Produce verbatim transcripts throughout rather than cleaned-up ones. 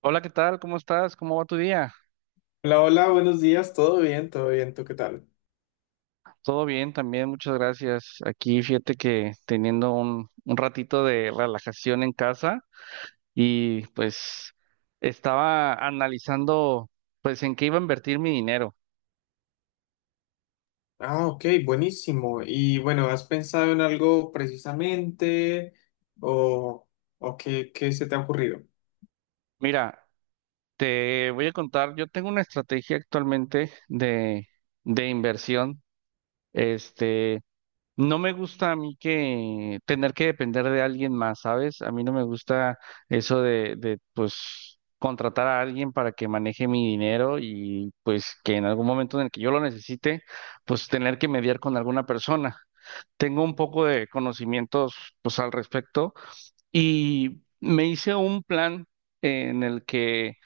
Hola, ¿qué tal? ¿Cómo estás? ¿Cómo va tu día? Hola, hola, buenos días, todo bien, todo bien, ¿tú qué tal? Todo bien también, muchas gracias. Aquí fíjate que teniendo un, un ratito de relajación en casa y pues estaba analizando pues en qué iba a invertir mi dinero. Ah, ok, buenísimo. Y bueno, ¿has pensado en algo precisamente o, o qué, qué se te ha ocurrido? Mira, te voy a contar, yo tengo una estrategia actualmente de, de inversión. Este, No me gusta a mí que tener que depender de alguien más, ¿sabes? A mí no me gusta eso de, de, pues, contratar a alguien para que maneje mi dinero y, pues, que en algún momento en el que yo lo necesite, pues, tener que mediar con alguna persona. Tengo un poco de conocimientos, pues, al respecto y me hice un plan en el que,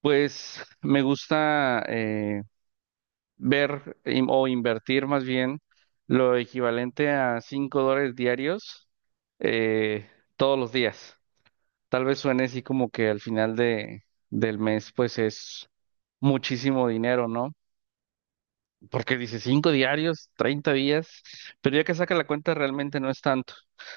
pues, me gusta eh, ver im- o invertir más bien lo equivalente a cinco dólares diarios eh, todos los días. Tal vez suene así como que al final de, del mes pues es muchísimo dinero, ¿no? Porque dice cinco diarios, treinta días, pero ya que saca la cuenta realmente no es tanto.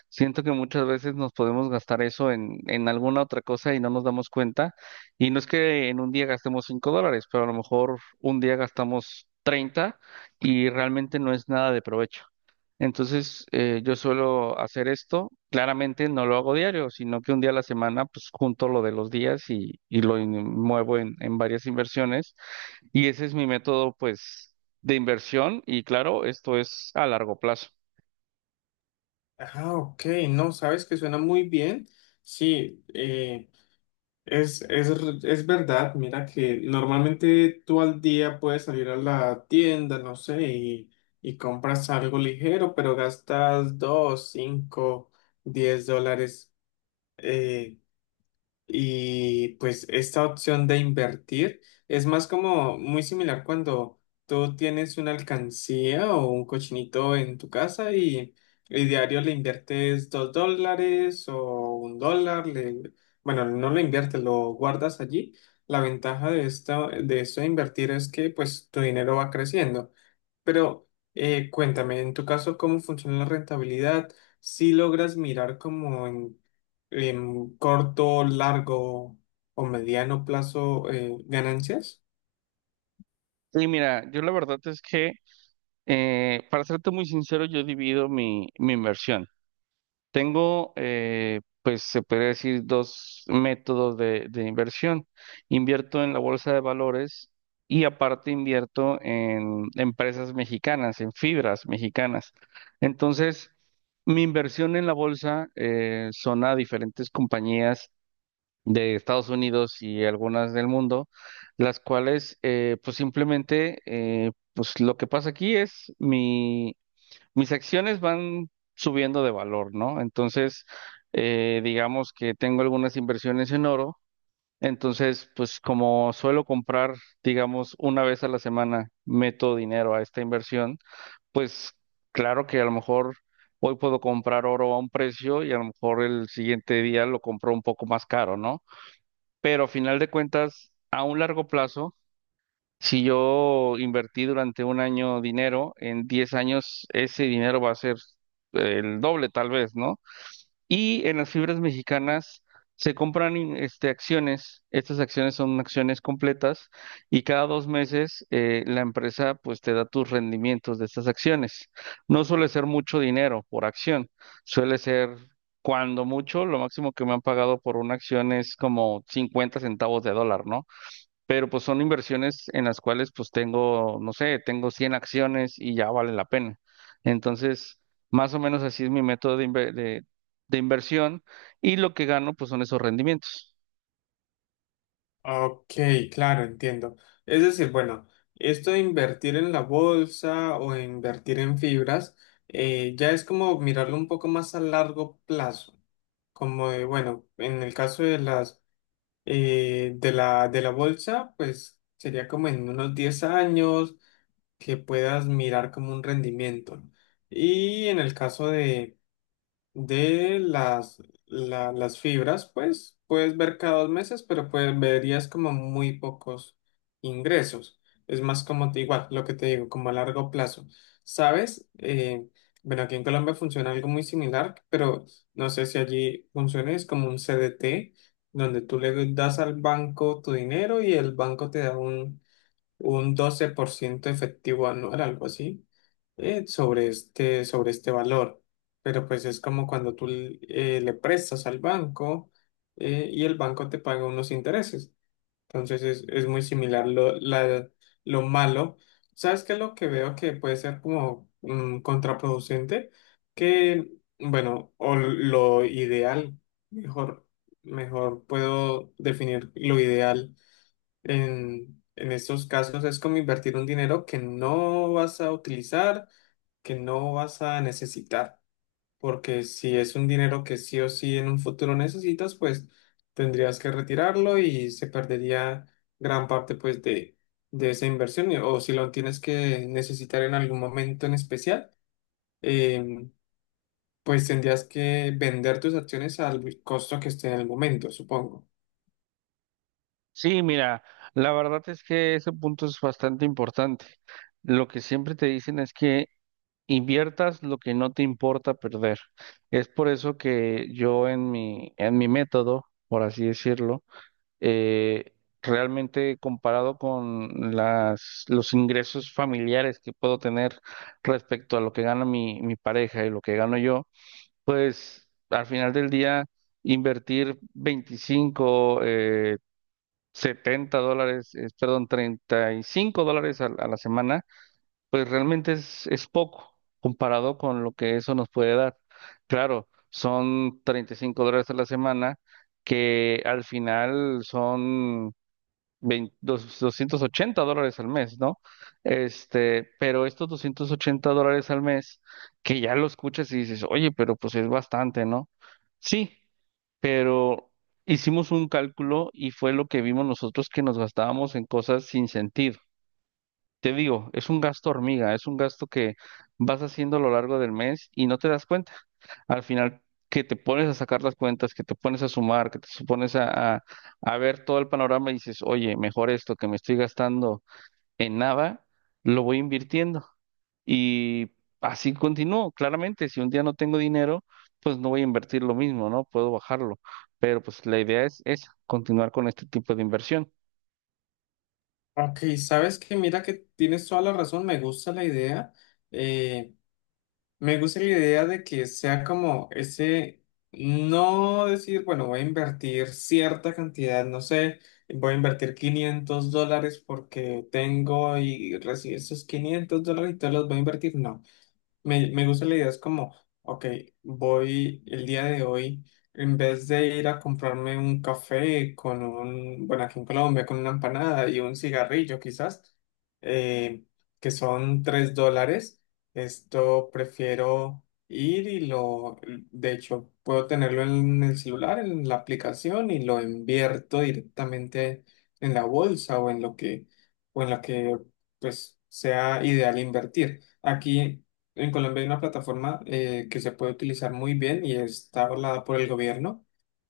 Siento que muchas veces nos podemos gastar eso en, en alguna otra cosa y no nos damos cuenta. Y no es que en un día gastemos cinco dólares, pero a lo mejor un día gastamos treinta y realmente no es nada de provecho. Entonces, eh, yo suelo hacer esto. Claramente no lo hago diario, sino que un día a la semana, pues junto lo de los días y, y lo in- muevo en, en varias inversiones. Y ese es mi método, pues, de inversión. Y claro, esto es a largo plazo. Ah, ok, no, sabes que suena muy bien. Sí, eh, es, es, r- es verdad, mira que normalmente tú al día puedes salir a la tienda, no sé, y, y compras algo ligero, pero gastas dos, cinco, diez dólares. eh, Y pues esta opción de invertir es más como muy similar cuando tú tienes una alcancía o un cochinito en tu casa y, y diario le inviertes dos dólares o un dólar, le- bueno, no lo inviertes, lo guardas allí. La ventaja de esto, de esto de invertir es que pues tu dinero va creciendo. Pero eh, cuéntame, en tu caso, ¿cómo funciona la rentabilidad? Si logras mirar como en, en corto, largo o mediano plazo eh, ¿ganancias? Y mira, yo la verdad es que, eh, para serte muy sincero, yo divido mi, mi inversión. Tengo, eh, pues se podría decir, dos métodos de, de inversión. Invierto en la bolsa de valores y aparte invierto en empresas mexicanas, en fibras mexicanas. Entonces, mi inversión en la bolsa eh, son a diferentes compañías de Estados Unidos y algunas del mundo, las cuales, eh, pues simplemente, eh, pues lo que pasa aquí es mis acciones van subiendo de valor, ¿no? Entonces, eh, digamos que tengo algunas inversiones en oro, entonces, pues como suelo comprar, digamos, una vez a la semana, meto dinero a esta inversión, pues claro que a lo mejor hoy puedo comprar oro a un precio y a lo mejor el siguiente día lo compro un poco más caro, ¿no? Pero a final de cuentas, a un largo plazo, si yo invertí durante un año dinero, en diez años ese dinero va a ser eh, el doble tal vez, ¿no? Y en las fibras mexicanas se compran in- este, acciones, estas acciones son acciones completas y cada dos meses eh, la empresa pues te da tus rendimientos de estas acciones. No suele ser mucho dinero por acción, suele ser cuando mucho, lo máximo que me han pagado por una acción es como cincuenta centavos de dólar, ¿no? Pero pues son inversiones en las cuales pues tengo, no sé, tengo cien acciones y ya vale la pena. Entonces, más o menos así es mi método de, inve- de, de inversión y lo que gano pues son esos rendimientos. Ok, claro, entiendo. Es decir, bueno, esto de invertir en la bolsa o invertir en fibras eh, ya es como mirarlo un poco más a largo plazo. Como de, bueno, en el caso de las eh, de la, de la bolsa, pues sería como en unos diez años que puedas mirar como un rendimiento, ¿no? Y en el caso de, de las, la- las fibras, pues puedes ver cada dos meses, pero pues verías como muy pocos ingresos. Es más como te- igual, lo que te digo, como a largo plazo. ¿Sabes? Eh, bueno, aquí en Colombia funciona algo muy similar, pero no sé si allí funciona, es como un C D T, donde tú le das al banco tu dinero y el banco te da un un doce por ciento efectivo anual, algo así, eh, sobre este, sobre este valor. Pero pues es como cuando tú l- eh, le prestas al banco eh, y el banco te paga unos intereses. Entonces es, es muy similar lo, la- lo malo. ¿Sabes qué es lo que veo que puede ser como mm, contraproducente? Que, bueno, o lo ideal, mejor, mejor puedo definir lo ideal en, en estos casos es como invertir un dinero que no vas a utilizar, que no vas a necesitar, porque si es un dinero que sí o sí en un futuro necesitas, pues tendrías que retirarlo y se perdería gran parte pues de, de esa inversión, y- o si lo tienes que necesitar en algún momento en especial, em, pues tendrías que vender tus acciones al costo que esté en el momento, supongo. Sí, mira, la verdad es que ese punto es bastante importante. Lo que siempre te dicen es que inviertas lo que no te importa perder. Es por eso que yo en mi, en mi método, por así decirlo, eh, realmente comparado con las, los ingresos familiares que puedo tener respecto a lo que gana mi, mi pareja y lo que gano yo, pues al final del día invertir veinticinco, eh, setenta dólares, eh, perdón, treinta y cinco dólares a, a la semana, pues realmente es, es poco comparado con lo que eso nos puede dar. Claro, son treinta y cinco dólares a la semana que al final son vein- dos- doscientos ochenta dólares al mes, ¿no? Este, pero estos doscientos ochenta dólares al mes, que ya lo escuchas y dices, oye, pero pues es bastante, ¿no? Sí, pero hicimos un cálculo y fue lo que vimos nosotros que nos gastábamos en cosas sin sentido. Te digo, es un gasto hormiga, es un gasto que vas haciendo a lo largo del mes y no te das cuenta al final que te pones a sacar las cuentas, que te pones a sumar, que te su- pones a, a, a ver todo el panorama y dices, oye, mejor esto que me estoy gastando en nada, lo voy invirtiendo. Y así continúo, claramente, si un día no tengo dinero, pues no voy a invertir lo mismo, ¿no? Puedo bajarlo, pero pues la idea es esa, continuar con este tipo de inversión. Ok, sabes que mira que tienes toda la razón, me gusta la idea, eh, me gusta la idea de que sea como ese, no decir, bueno, voy a invertir cierta cantidad, no sé, voy a invertir quinientos dólares porque tengo y recibí esos quinientos dólares y todos los voy a invertir, no. Me, me gusta la idea, es como, ok, voy el día de hoy, en vez de ir a comprarme un café con un, bueno, aquí en Colombia, con una empanada y un cigarrillo quizás, eh, que son tres dólares, esto prefiero ir y lo, de hecho, puedo tenerlo en el celular, en la aplicación y lo invierto directamente en la bolsa o en lo que, o en lo que, pues, sea ideal invertir. Aquí en Colombia hay una plataforma eh, que se puede utilizar muy bien y está avalada por el gobierno.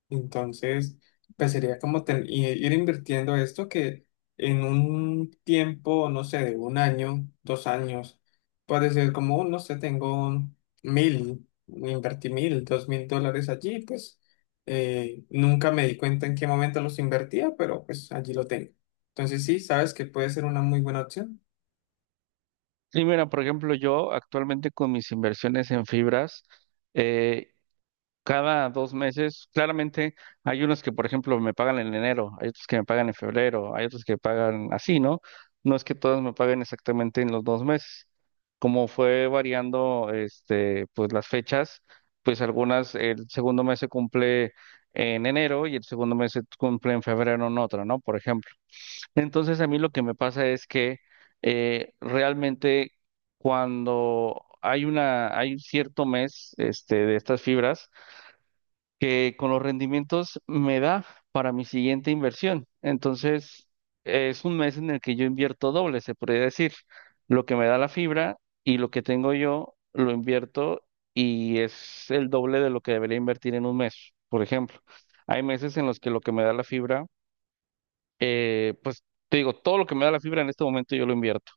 Entonces, pues sería como ten- i- ir invirtiendo esto que en un tiempo, no sé, de un año, dos años, puede ser como, un, no sé, tengo mil, invertí mil, dos mil dólares allí, pues eh, nunca me di cuenta en qué momento los invertía, pero pues allí lo tengo. Entonces, sí, sabes que puede ser una muy buena opción. Y mira, por ejemplo, yo actualmente con mis inversiones en fibras, eh, Cada dos meses, claramente hay unos que, por ejemplo, me pagan en enero, hay otros que me pagan en febrero, hay otros que pagan así, ¿no? No es que todos me paguen exactamente en los dos meses. Como fue variando, este, pues las fechas, pues algunas, el segundo mes se cumple en enero y el segundo mes se cumple en febrero en otro, ¿no? Por ejemplo. Entonces a mí lo que me pasa es que eh, realmente cuando hay una, hay un cierto mes, este, de estas fibras, que con los rendimientos me da para mi siguiente inversión. Entonces, es un mes en el que yo invierto doble, se podría decir. Lo que me da la fibra y lo que tengo yo lo invierto y es el doble de lo que debería invertir en un mes, por ejemplo. Hay meses en los que lo que me da la fibra, eh, pues te digo, todo lo que me da la fibra en este momento yo lo invierto.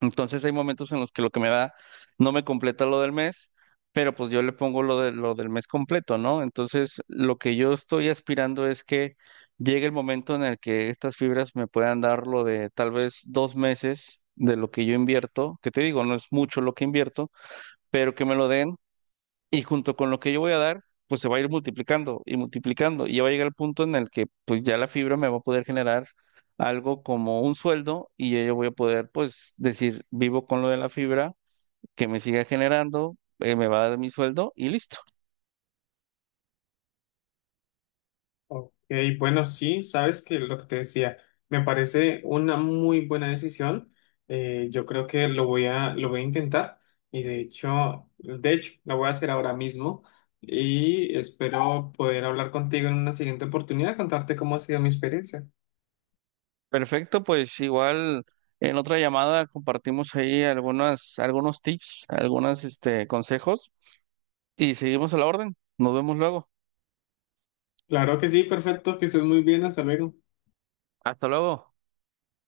Entonces hay momentos en los que lo que me da no me completa lo del mes, pero pues yo le pongo lo de, lo del mes completo, ¿no? Entonces lo que yo estoy aspirando es que llegue el momento en el que estas fibras me puedan dar lo de tal vez dos meses de lo que yo invierto, que te digo, no es mucho lo que invierto, pero que me lo den y junto con lo que yo voy a dar, pues se va a ir multiplicando y multiplicando y ya va a llegar el punto en el que pues ya la fibra me va a poder generar algo como un sueldo y ya yo voy a poder pues decir, vivo con lo de la fibra, que me siga generando, eh, me va a dar mi sueldo y listo. Ok, bueno, sí, sabes que lo que te decía, me parece una muy buena decisión. Eh, yo creo que lo voy a, lo voy a intentar y de hecho, de hecho, lo voy a hacer ahora mismo y espero poder hablar contigo en una siguiente oportunidad, contarte cómo ha sido mi experiencia. Perfecto, pues igual en otra llamada compartimos ahí algunas, algunos tips, algunos este, consejos y seguimos a la orden. Nos vemos luego. Claro que sí, perfecto, que estés muy bien, hasta luego. Hasta luego.